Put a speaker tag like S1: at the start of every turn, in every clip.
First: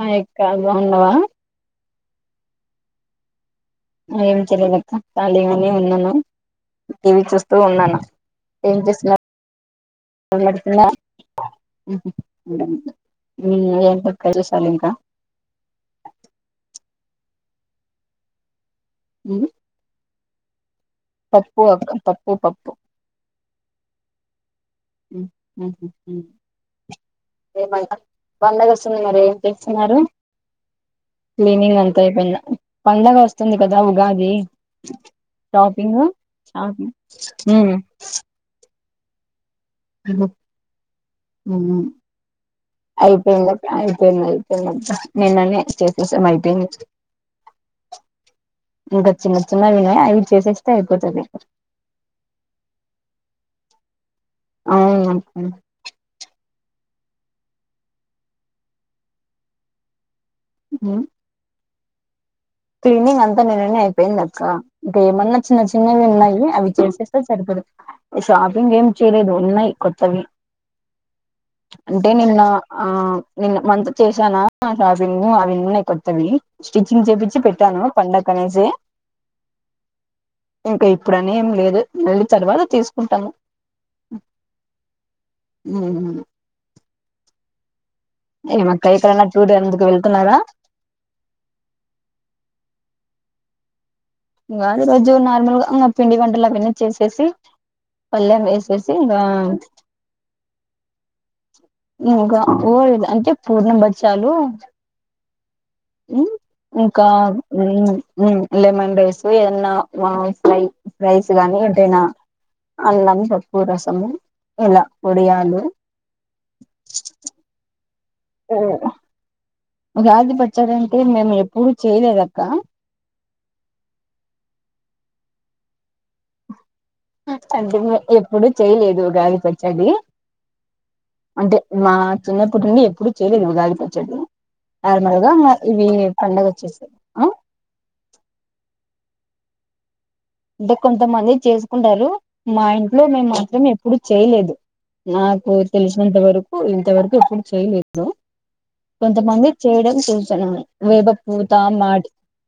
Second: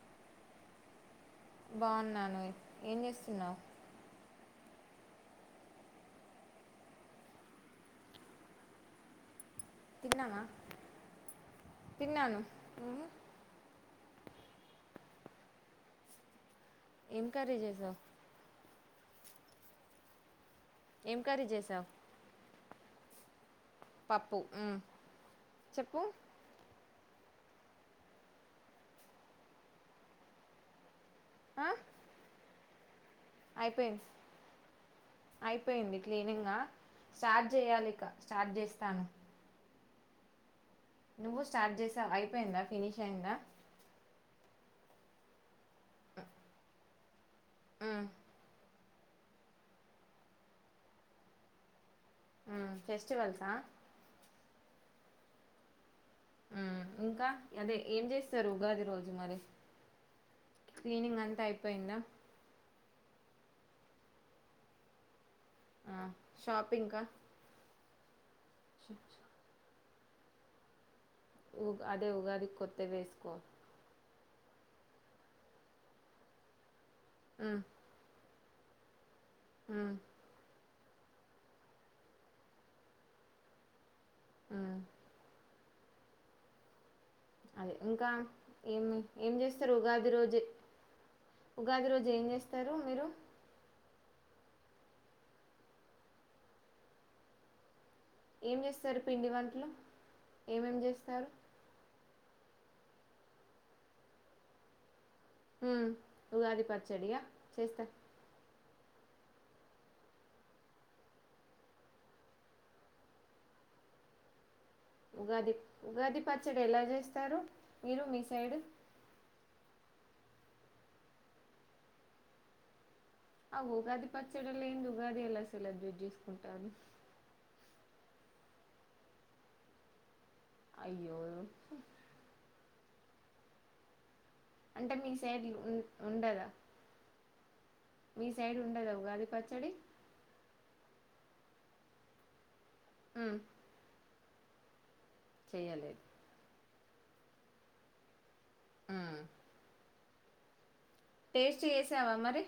S1: Hi అక్క బాగున్నావా
S2: బాగున్నాను ఏం చేస్తున్నావ్
S1: ఏం చేయలేదక్కా ఖాళీగానే ఉన్నాను. టీవీ చూస్తూ ఉన్నాను ఏం చేస్తునర్
S2: తిన్నావా
S1: ఏమన్నా తిన్నావా
S2: తిన్నాను
S1: హు
S2: ఉమ్.
S1: హ్మ్ హు కదిలేశాల్ ఇంకా
S2: ఏం కర్రీ చేసావ్
S1: హ్మ్
S2: ఏం కర్రీ
S1: పప్పు
S2: చేసావు
S1: అట్ల పప్పు పప్పు
S2: పప్పు ఉమ్.
S1: మ్మ్ మ్మ్
S2: చెప్పు
S1: హు ఏమైనా పండగ వస్తుంది మరి ఏం తెచ్చినారు
S2: ఆ?
S1: క్లీనింగ్ అంతా అయిపోయిందా పండగ వస్తుంది కదా
S2: అయిపోయింది
S1: ఉగాది
S2: అయిపోయింది
S1: షాపింగ్
S2: క్లీనింగ్
S1: షాపింగ్ మ్మ్
S2: వస్తాను.
S1: ఏమో.
S2: నువ్వు స్టార్ట్ చేసావ అయిపోయిందా ఫినిష్ అయిందా.
S1: అయిపోయింది అయిపోయింది అయిపోయింది అంటా నిన్ననే చేసేశాం అయిపోయింది.
S2: ఉమ్.
S1: ఇంకా చిన్న చిన్న ఉన్నాయి అవి చేసేస్తే అయిపోతుంది.
S2: హ్మ్. ఫెస్టివల్స్ హా.
S1: అవును అంతే.
S2: హ్మ్ ఇంకా అదే ఏం చేస్తారు ఉగాది రోజు మరి! క్లీనింగ్ అంతా అయిపోయి. అయిపోయిందా?
S1: క్లీనింగ్ అంతా నిన్ననే అయిపోయింది అక్క. ఇంకా ఏమన్నా. చిన్న
S2: ఆ,
S1: చిన్నవి ఉన్నాయే, అవి
S2: షాపింగ్కా
S1: చేసేస్తే సరిపోతుంది. షాపింగ్ ఏం చేయలేదు, ఉన్నాయి కొత్త. తమిళ.
S2: ఉ- అదే
S1: అంటే నిన్న
S2: ఉగాది కొత్త
S1: ఆ
S2: వేసుకో
S1: నిన్న మంత్ చేస్. చానా షాపింగ్ అవి ఉన్నాయి, కొత్తవి స్టిచింగ్స్. ఇచ్చి పెట్టానా పండగకి. అక్కడినుంచి.
S2: హ్మ్
S1: ఇంకా ఎప్పుడు అని ఏం లేదు, పెళ్లి తర్వాత తీసుకుంటాము.
S2: హ్మ్
S1: ఉమ్.
S2: అదే. ఇంకా ఏమి ఏం
S1: టూర్
S2: చేస్తారు
S1: అందుకు
S2: ఉగాది
S1: వెళ్తున్నారా
S2: రోజు ఉగాది రోజే ఏం చేస్తారు మీరు.
S1: ఉగాది రోజు నార్మల్ గా ఇగ పిండి వంటలు అవన్నీ చేసేసి పల్లెం
S2: ఏం
S1: వేసేసి
S2: చేస్తారు?
S1: ఇంకా
S2: పిండి వంటలు ఏమేం చేస్తారు?
S1: ఇంకా ఊర్ద్ అంటే పూర్ణ బచ్చాలు
S2: హ్మ్.
S1: ఉమ్మ్
S2: ఉగాది
S1: ఇంకా
S2: పచ్చడియా? చేస్తా
S1: హ్మ్మ్ హ్మ్మ్. లెమన్ రైస్ ఏదన్నా వామ్ ఫ్రై ఫ్రైస్ గానీ, ఏదైనా అన్నాం తప్పు రసము ఇలా
S2: ఉగాది
S1: వడియాలు
S2: ఉగాది పచ్చడి ఎలా చేస్తారు మీరు మీ సైడ్
S1: ఉగాది పచ్చడి అంటే నేను ఎప్పుడూ చేయలేదక్కా
S2: ఆ ఉగాది పచ్చడ లేనెది ఉగాది ఎలా సెలబ్రేట్ జేసు
S1: ఆళ్లు తినలే. ఎప్పుడూ చేయలేదు ఉగాది పచ్చడి
S2: అయ్యో!
S1: అంటే మా చిన్న అప్పటినుండీ ఇప్పుడు చేయలేదు నేను ఉగాది పచ్చడి
S2: అంటే మీ
S1: నార్మల్ గా
S2: సైడ్
S1: మా-
S2: ఉన్
S1: ఇవి పండగ
S2: ఉండదా
S1: వచ్చేసాయి ఆ
S2: మీ సైడ్ ఉండదా ఉగాది పచ్చడి
S1: అంటే కొంతమంది చేసుకుంటారు మా ఇంట్లో మేము
S2: హ్మ్.
S1: మాత్రం ఎప్పుడు చేయలేదు నాకు
S2: చెయ్యలేదు.
S1: తెలిసినంత వరకు ఇంత వరకు ఎప్పుడు చెయ్యలేదు
S2: హ్మ్.
S1: కొంతమంది చేయడం చూస్ [unintelligible] వేబ పూతా
S2: టేస్ట్
S1: మ
S2: చేశావా మరి?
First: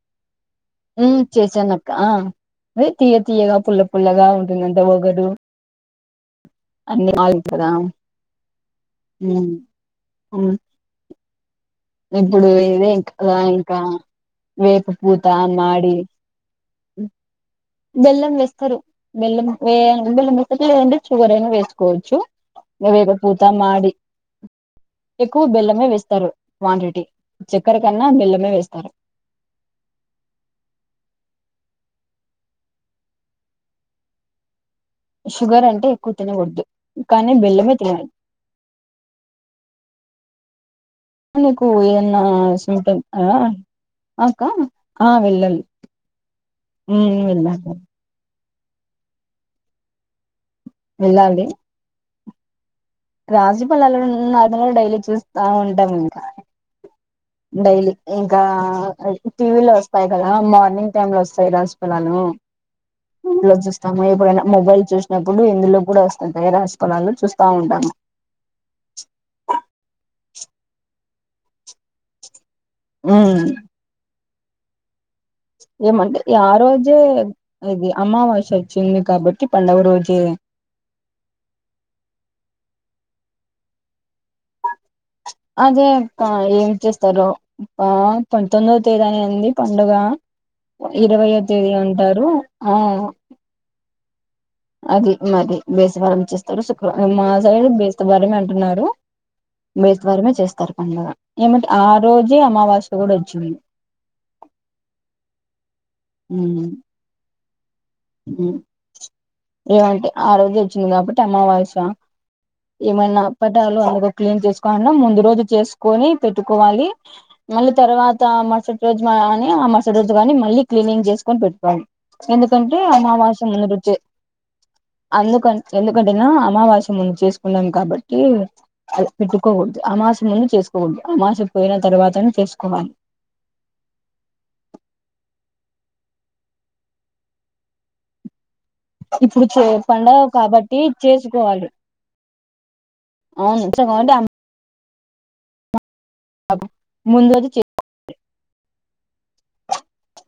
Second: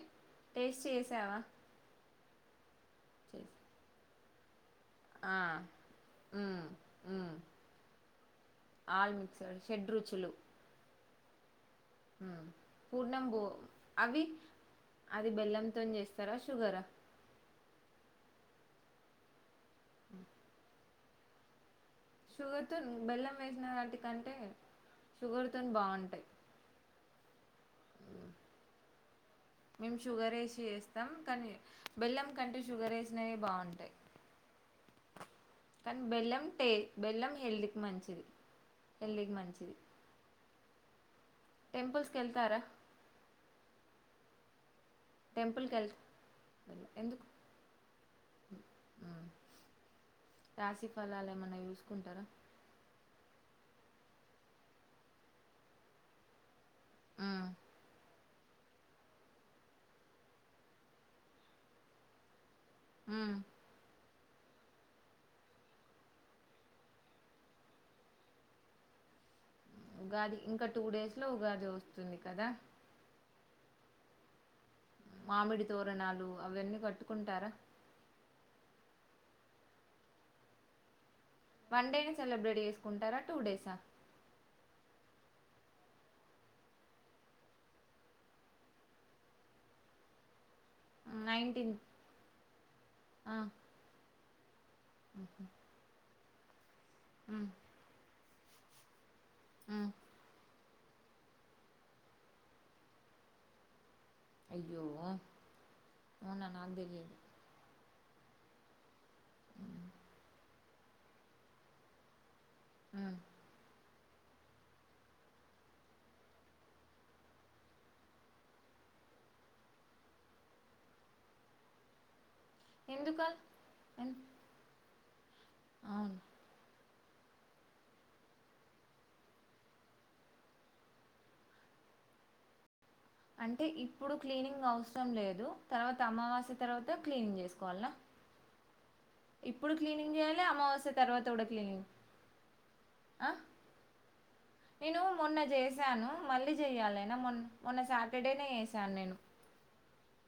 S2: టేస్ట్
S1: మ్మ్
S2: చేశావా?
S1: చేేసనక్క ఆ హ్యే తీయా తీయగా పుల్ పుల్లగా [unintelligible] పొగడు
S2: ఆ మ్మ్ మ్మ్
S1: అందరు [inaudible]
S2: ఆల్
S1: హ్మ్
S2: మిక్సర్ షెడ్ రుచులు
S1: హ్మ్
S2: మ్మ్
S1: ఇప్పుడు ఇవే
S2: పూర్ణం
S1: ఇంకా
S2: బో
S1: ఇంకా
S2: అవి
S1: వేపు పూత మాడి
S2: షుగర
S1: బెల్ం వేస్తరు బెల్ం బల్ం [unintelligible] షుగర్ వేస్తారు
S2: షుగర్ తొం బెల్లం వేసిన
S1: మాడి
S2: వాటి కంటే
S1: ఎక్కువ బెల్లమే వేస్తారు క్వాంటిటీ చక్కెర కన్నా బెల్లమే వేస్తారు
S2: మేము షుగర్ వేసి చేస్తాం కానీ బెల్లం కంటే షుగర్ వేసినవి బాగుంటాయి.
S1: షుగర్ అంటే
S2: కానీ
S1: ఎక్కువ
S2: బెల్లం
S1: తినకూడదు
S2: ట
S1: కానీ
S2: బెల్లం హెల్త్
S1: బెల్లమే
S2: కి
S1: తినాలి
S2: మంచిది హెల్త్ కి మంచిది
S1: నీకు
S2: టెంపుల్స్కి
S1: ఏమన్నా
S2: వెళ్తారా
S1: స్మిటన్ అకా ఆ వెళ్ళాము
S2: టెంపుల్కి వెళ్
S1: హ్మ్మ్ వెళ్ళాము
S2: ఆ రాశిఫలాలు ఏమన్నా చూసుకుంటారా
S1: రాశిఫలాలు డైలీ చూస్తా ఉంటాం ఇంకా
S2: ఉమ్,
S1: డైలీ ఇంకా టీవీ లో వస్తాయి కదా మార్నింగ్ టైమ్ లో వస్తాయి రాశిపలాలు
S2: ఉమ్.
S1: ఇల్లజుస్తము ఎప్పుడైనా మొబైల్ చూసినప్పుడు ఇందులో కూడా వస్తుంది రాశిఫలాలు చూస్తా ఉంటాము
S2: ఉగాది ఇంకా టూ డేస్ లో ఉగాది వస్తుంది కదా
S1: హ్మ్మ్
S2: మామిడి
S1: ఏమండి
S2: తోరణాలు
S1: ఆ
S2: అవన్నీ
S1: రోజే
S2: కట్టుకుంటారా
S1: ఇది అమావాస్య చచ్చింది కాబట్టి పండుగ రోజే
S2: వన్ డేని సెలబ్రేట్ చేసుకుంటారా టూ డేస్ హా
S1: అదే అక్క ఏమి చేస్తారు పంతొమ్మివ తేదీని అంది పండుగ ఇరవైో తేదీ
S2: నైన్టీన్త్
S1: అంటారు ఆ అది మది బెస్తవారం చేస్త త మా సైడ్ బెస్తవారం మ అంటున్నారు బెస్టవరమే చేస్తారు పండగా ఏమింటే ఆ రోజే అమావాస్య కూడా వచ్చినంది
S2: అయ్యో అవునా నాకు తెలిదు
S1: ఏమంటే ఆ రోజు వచ్చింది కాబట్టి అమావాస్య ఏమైనా అప్పటిాలు అను క్లీన్ చేసుకో ముందు రోజు చేసుకొని పెట్టుకోవాలి మళ్ళీ తర్వాత మరుసటి రోజు కాని ఆ మరుసటి రోజు కాని మళ్ళీ క్లీనింగ్ చేసుకొని పెట్టుకోవాలి ఎందు ఎందుకంటే
S2: ఎందుక
S1: అమావాస్య ముందు అందుక ఎందుకంటే
S2: అవును
S1: అమావస్య ముందు చేసుకున్నాం కాబట్టి అది పెట్టుకోకూడదు అమాస ముందు చేసుకోకూడదు అమాస పోయిన తర్వాతను చేసుకోవాలి
S2: అంటే ఇప్పుడు క్లీనింగ్ అవసరం లేదు తర్వాత అమావాస్య తర్వాత క్లీనింగ్ చేసుకోవాలనా
S1: ఇప్పుడు చే
S2: క్లీనింగ్
S1: పండగ
S2: చేయాలి
S1: కాబట్టి
S2: అమావాస్య తర్వాత కూడా
S1: చేసుకోవాలి
S2: క్లీనింగ్
S1: అవును సట్టి అమ్
S2: నేను మొన్న చేసి చేసాను మళ్ళీ చెయ్యాలేనా
S1: ముందు
S2: మొన్న
S1: రోజు చే
S2: మొన్న సాటర్డేనే చేసాను నేను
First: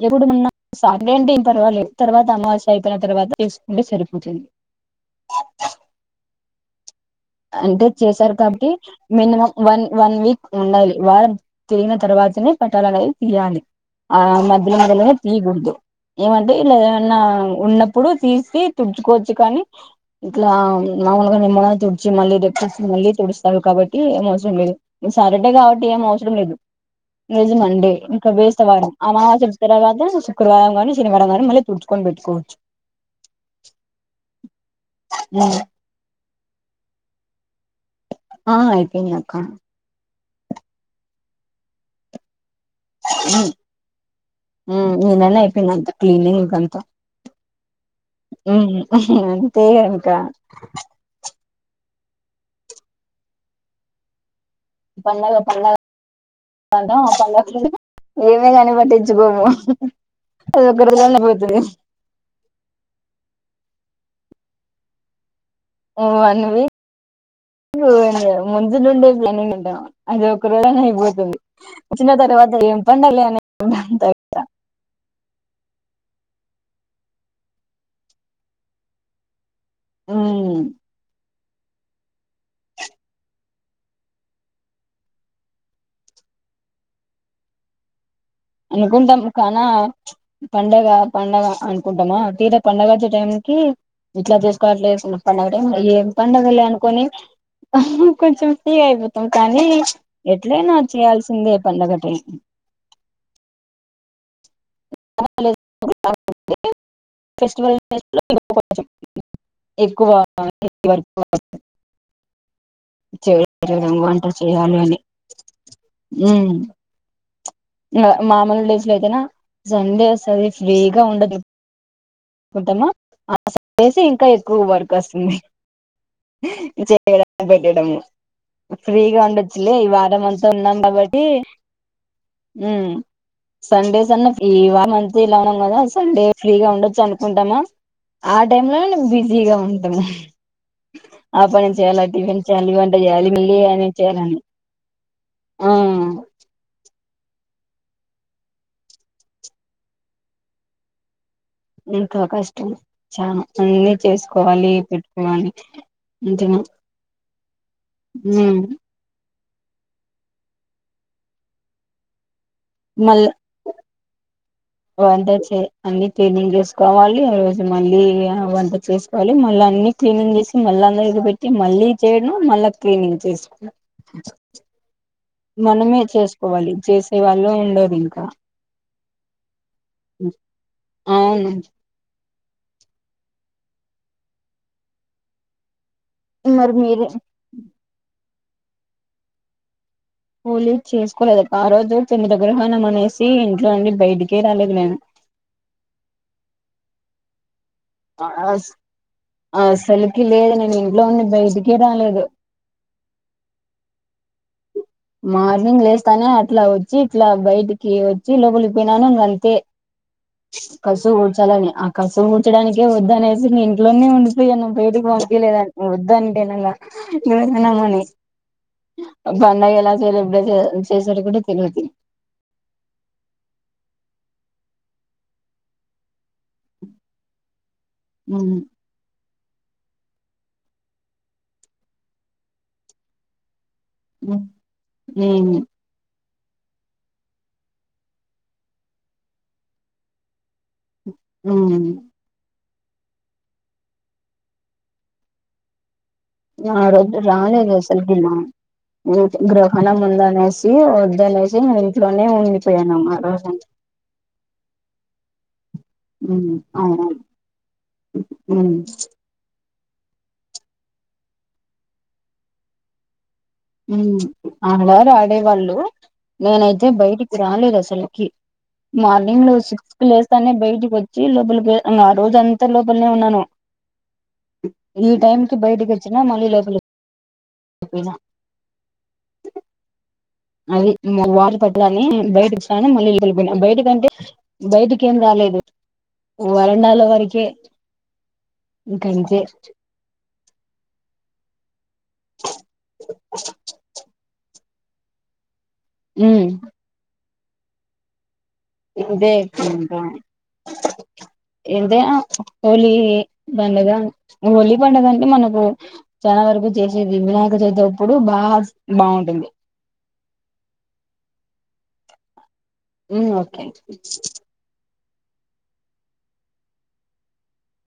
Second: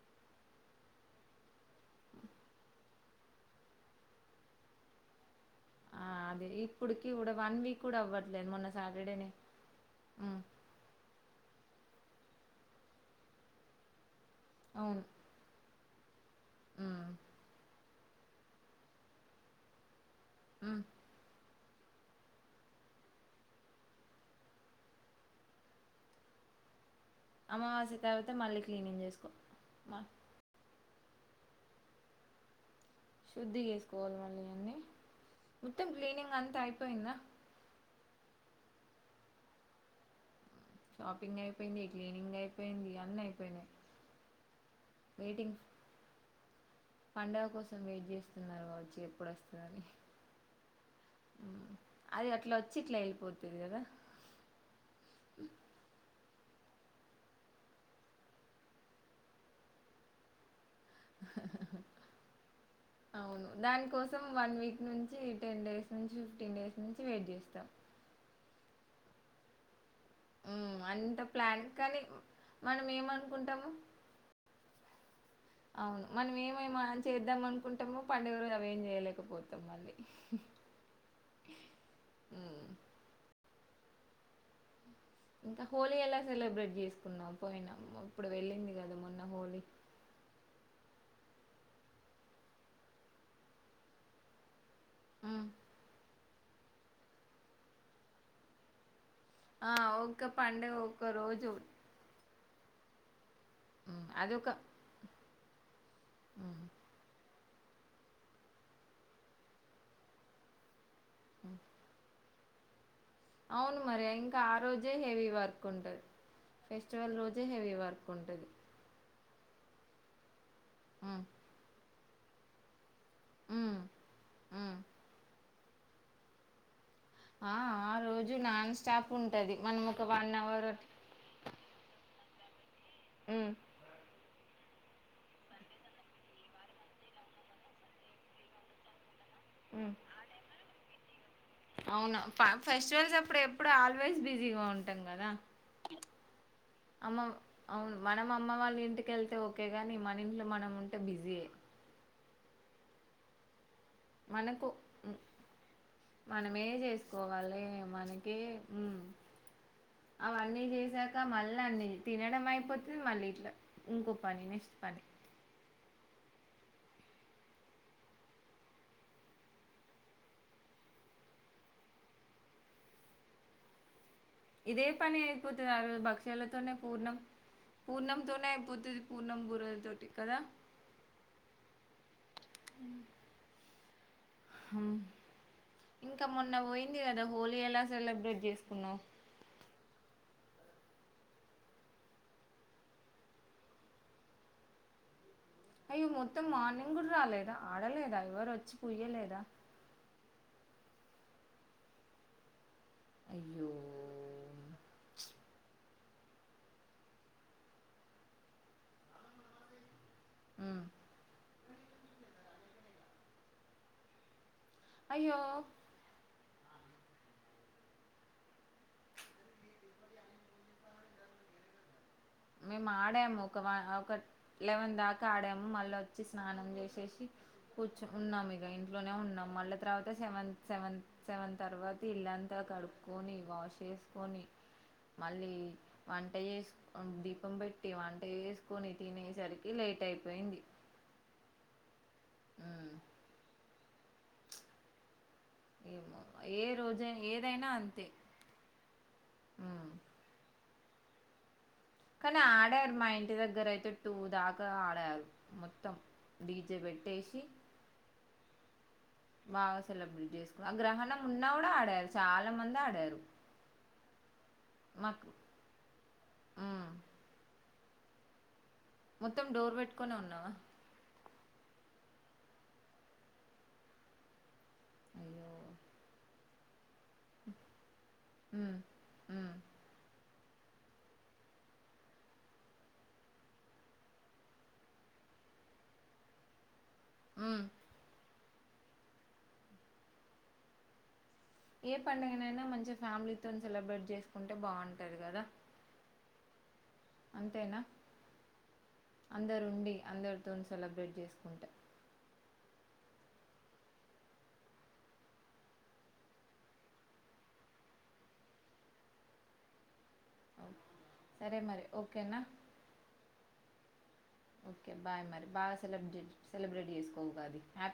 S1: ఎప్పుడు మొన్న సాటర్డే అంటే ఏం పర్వాల తర్వాత అమావాస్య అయిపోయిన తర్వాత తీసుకుంటే సరిపోతుంది
S2: ఆ అదే ఇప్పుడుకి కూడా వన్ వీక్
S1: అంటే
S2: కూడా
S1: చేశారు
S2: అవ్వట్లేదు
S1: కాబట్టి
S2: మొన్న సాటర్డేనే
S1: మినిమం వన్ వన్
S2: ఉమ్
S1: వీక్ ఉండాలి వా తిరిగిన తర్వాతనే పట్టాల అనేది తీయాలి ఆ మధ్య
S2: అవును
S1: మధ్యలో తియ్ గూడదు ఏమంటే ఇలా
S2: ఉమ్
S1: ఏమన్నా ఉన్నప్పుడు తీసి తుడుచుకోవచ్చు కానీ ఇట్లా
S2: ఉమ్
S1: మాములుగా నిమ్ వచ్చి మళ్ళీ డెప్ మళ్ళీ తుడుస్తారు కాబట్టి ఏం అవసరం లేదు సాటర్డే కాబట్టి ఏం అవసరం లేదు నిజమండి
S2: అమావాస్య
S1: ఇంకా
S2: తర్వాత మళ్ళీ
S1: బేస్తవారం
S2: క్లీనింగ్ చేసుకో
S1: అమావాస్య
S2: మ
S1: తర్వాత శుక్రవారం కాని తిరవడం కానీ మళ్ళీ తుడుచుకోని పెట్టుకోవచ్చు
S2: శుద్ధి చేసుకోవాలి మళ్ళీ అన్నీ మొత్తం క్లీనింగ్ అంతా అయి పోయిందా
S1: ఆ అయిపోయింది అక్క
S2: షాపింగ్ అయిపోయింది క్లీనింగ్ అయి
S1: హు హుమ్ ఈ నెల
S2: వెయిటింగ్
S1: అయిపోయింది అంత క్లీనింగ్ అంతా
S2: పండగ కోసం వెయిట్ చేస్తున్నారు కావచ్చు ఎప్పుడు
S1: అంతే
S2: వస్తుందని
S1: ఇంకా
S2: ఉమ్. అది అట్లా వచ్చి ఇట్లా ఎల్లిపోతుంది కదా
S1: పండగ పండగ ఎల్తం ఏమే గాని పట్టించుకోము దగ్గరగానే పోయోతిరి
S2: మొత్తం వన్ వీక్ నుంచి టెన్ డేస్ నుంచి
S1: వన్
S2: ఫిఫ్టీన్
S1: వీక్
S2: డేస్ నుంచి వెయిట్ చేస్తాం
S1: ముందు నుండి లెనిన్ ఉంటనమా అది ఒక రోజన
S2: ఉమ్, అంత
S1: అయిపోతది
S2: ప్లాన్ కానీ
S1: వచ్చిన తర్వాత ఏం
S2: మనం
S1: పండగ్లె అనే
S2: ఏమనుకుంటాము అవును మనం ఏమేమో చేద్దాం అనుకుంటామో పండుగ రోజు అవేం చేయలేకపోత మళ్ళీ
S1: ఉమ్
S2: హుమ్ ఇంకా హోలీ ఎలా సెలబ్రేట్ చేసుకున్నాం పోయినాము
S1: అనుకుంటాము కానా ప్చ్ పండగ పండగ అనుకుంటామా తీర పండగచ్చే టైంకి ఇట్లా జెస్ ప్ప
S2: ఉమ్.
S1: ఏం పండగలే అనుకొని హా కొంచెం కానీ
S2: ఆ, ఒక్క
S1: ఎట్లైన
S2: పండుగ ఒక్క రోజు
S1: వచ్చేయాల్సిందే పండగ టైమ్
S2: అది ఒక
S1: ఫెస్టివల్ డేస్ లో ఎక్కువొచేటివి ఎక్కువ ఇది వరకు
S2: అవును మరి
S1: వంట
S2: ఇంకా ఆ
S1: చేయాలి
S2: రోజే
S1: అని
S2: హెవీ వర్క్ ఉంటది
S1: ఉమ్
S2: ఫెస్టివల్ రోజు
S1: మామూలు డేస్లైతేనా సండే ఒస్త వేగ ఉండదు ఓద్దమ్మా
S2: హ్మ్
S1: అనేసి ఇంకా ఎక్కువ
S2: హ్మ్
S1: వర్క్ వస్తుంది డా
S2: ఆ ఆ
S1: [unintelligible]
S2: రోజు నాన్ స్టాప్
S1: ఫ్రీగా
S2: ఉంటది
S1: ఉండొచ్చులే
S2: మనం
S1: ఈ
S2: ఒక
S1: వారం
S2: వన్
S1: అంతా
S2: అవర్
S1: ఉన్నాం కాబట్టి ఉ
S2: హ్మ్
S1: సండేస్ అన్న ఫ్రీ ఈ వా మంత్ ఇలా ఉన్నాం కదా సండే ఫ్రీగా ఉండొచ్చు అను కుంటామా ఆ టైం లో నేన్ బిస్ జిగా
S2: హ్మ్
S1: ఉంటాము ఆ పని చేయాలి
S2: అవును
S1: టిఫిన్ చేయాలి వంట
S2: ఫెస్టివల్స్
S1: చేయాలి
S2: అప్పుడు
S1: మళ్ళీ
S2: ఎప్పుడు
S1: అని
S2: ఆల్వేస్
S1: చేయాలని
S2: బిజీగా ఉంటాం కదా
S1: ఆ
S2: అమ్మ అవును మనం అమ్మ వాళ్ళ ఇంటికెళ్తే ఓకే గాని మన ఇంట్లో మనం ఉంటే బిజీఏ
S1: ఇంకా కష్టం చాన
S2: మనకు
S1: అంతేనా
S2: మనమే చేసుకోవాలే మనకే
S1: ఉమ్
S2: ఆ అవన్నీ చేసాక మల్లన్నీ తినడమాయి పోతది మళ్ళీ ఇట్లా ఇంకో పని నెస్
S1: వంటచే అన్ని క్లీనింగ్ చేసుకోవాలి రోజు మళ్ళీ వంట చేసుకోవాలి మళ్ళీ అన్ని క్లీనింగ్ చేసి మళ్ళీ అందరి పెట్టి మళ్ళీ చేయడం మళ్ళా క్లీనింగ్ చేసుకో
S2: ఇదే పని పది ఆ రోజు
S1: మనమే చేసుకోవాలి
S2: భక్ష్యాలతోనే పూర్ణం
S1: చేసే వాళ్ళు ఉండరు ఇంకా
S2: పూర్ణంతోనే అయిపోతదీ పూర్ణం బూరెలతోటి కదా
S1: అవును
S2: హ్మ్ ఇంకా మొన్న
S1: మరి
S2: పోయింది
S1: మీరు
S2: కదా హోలీ ఎలా సెలబ్రేట్ చేసుకున్నారు
S1: హోలీ చేసుకోలేదు అక్క ఆ రోజు చంద్రగ్రహణం అనేసి ఇంట్లో నుండి బయటికే రాలేదు నేను
S2: అయ్యో మొత్తం మార్నింగ్ కూడా రాలేదా ఆడలేదా ఎవరు
S1: అస్
S2: వచ్చి పుయ్యలేదా
S1: ఇంట్లోండి బయటికే రాలేదు
S2: అయ్యో
S1: మార్నింగ్ లెస్ తనే అట్లా వచ్చి ఇట్లా బయటికి వచ్చి లోపలికి పోయినాను ఇంగ అంతే
S2: ఉమ్.
S1: కసు గోడ్చాలనే ఆ కసుం కూర్చడానికే వద్దు అనేసి నే ఇంట్లోనే ఉం పోయాను బయటికి పొనికే
S2: అయ్యో
S1: లేదని ఒద్దని ఎన్నన్న ఈమె ఏనాన్నపోని పండగ్ అసలు బెష్ చేసుకుండా తెలువది
S2: మేము ఆడాము ఒక ఒక లెవెన్ దాకా ఆడాము మళ్ళీ వచ్చి స్నానం చేసేసి కూచ ఉన్నాం ఇక ఇంట్లోనే ఉన్నాం మళ్ళీ తర్వాత సెవెంత్ సెవెంత్ సెవెన్ తర్వాత ఇల్లంతా కడుక్కకొని వాష్ చేసుకొని
S1: ఉమ్
S2: మళ్ళీ వంట ఉమ్ దీపం పెట్టి వంట వేసుకొని తినేసరికి లేట్ అయిపోయింది
S1: ఉమ్
S2: ఉమ్, ఎమో
S1: ఆ రజ రాలేసలుపి గ్రహణ
S2: ఉమ్,
S1: ముందనే ఇ వోధు ఆన్
S2: కానీ ఆడారు మా ఇంటి దగ్గర అయితే టూ దాకా ఆడారు మ
S1: ఉమ్ అవునా ఉమ్
S2: బాగా సెలబ్రేట్ చేసుకు ఆ గ్రహణం ఉన్నా కూడా ఆడారు చాలా మంది ఆడారు
S1: ఉమ్ ఆడారు
S2: మాకు
S1: ఆడేవాళ్ళు నేనైతే
S2: మ్మ్.
S1: బయటికి రాలేదు అసలుకి
S2: మొత్తం
S1: మార్నింగ్ లో
S2: డోర్
S1: సిక్స్ క
S2: పెట్టుకొనే ఉన్నావా
S1: లేస్తానే బయటికి వచ్చి లోపల ఆ రోజు అంతా లోపలనే ఉన్నాను ఈ టైమ్ కి బయటకి వచ్చినా మళ్ళీలో హలో
S2: ఉ ఉ ఉ
S1: అది వారి పట్లని బయటకిని మళ్ళీ ఇ కలునా బయట కంటే బయటకి ఏం రాలేదు వాళ ఎన్నాలో వరకె
S2: మ్మ్.
S1: గంథే
S2: ఏ పండుగ అైనా మంచిగా ఫ్యామిలీ తోన్ సెలబ్రేట్ చేసుకుంటా అంటే బాగుంటారు కదా
S1: హ్మ్
S2: అంతేనా
S1: ఇదేంద
S2: అందరు
S1: ఎకువా
S2: ఉండి
S1: ఇంకా
S2: అందరితో సెలబ్రేట్ చేసుకుంటే
S1: ఇదే హోలీ పండగ హోలీ పండగ అంటే మనకు చాలా వరకు చేసేది వినాయక చవితి ఇప్పుడు బాగా బాగుంటుంది
S2: సరే మరి ఓకేనా
S1: ఉమ్ ఓకే
S2: ఓకే బాయ్ మరి బాగా సెలబేట్ సెలబ్రేట్ చేసుకో కాది హ్యాపీ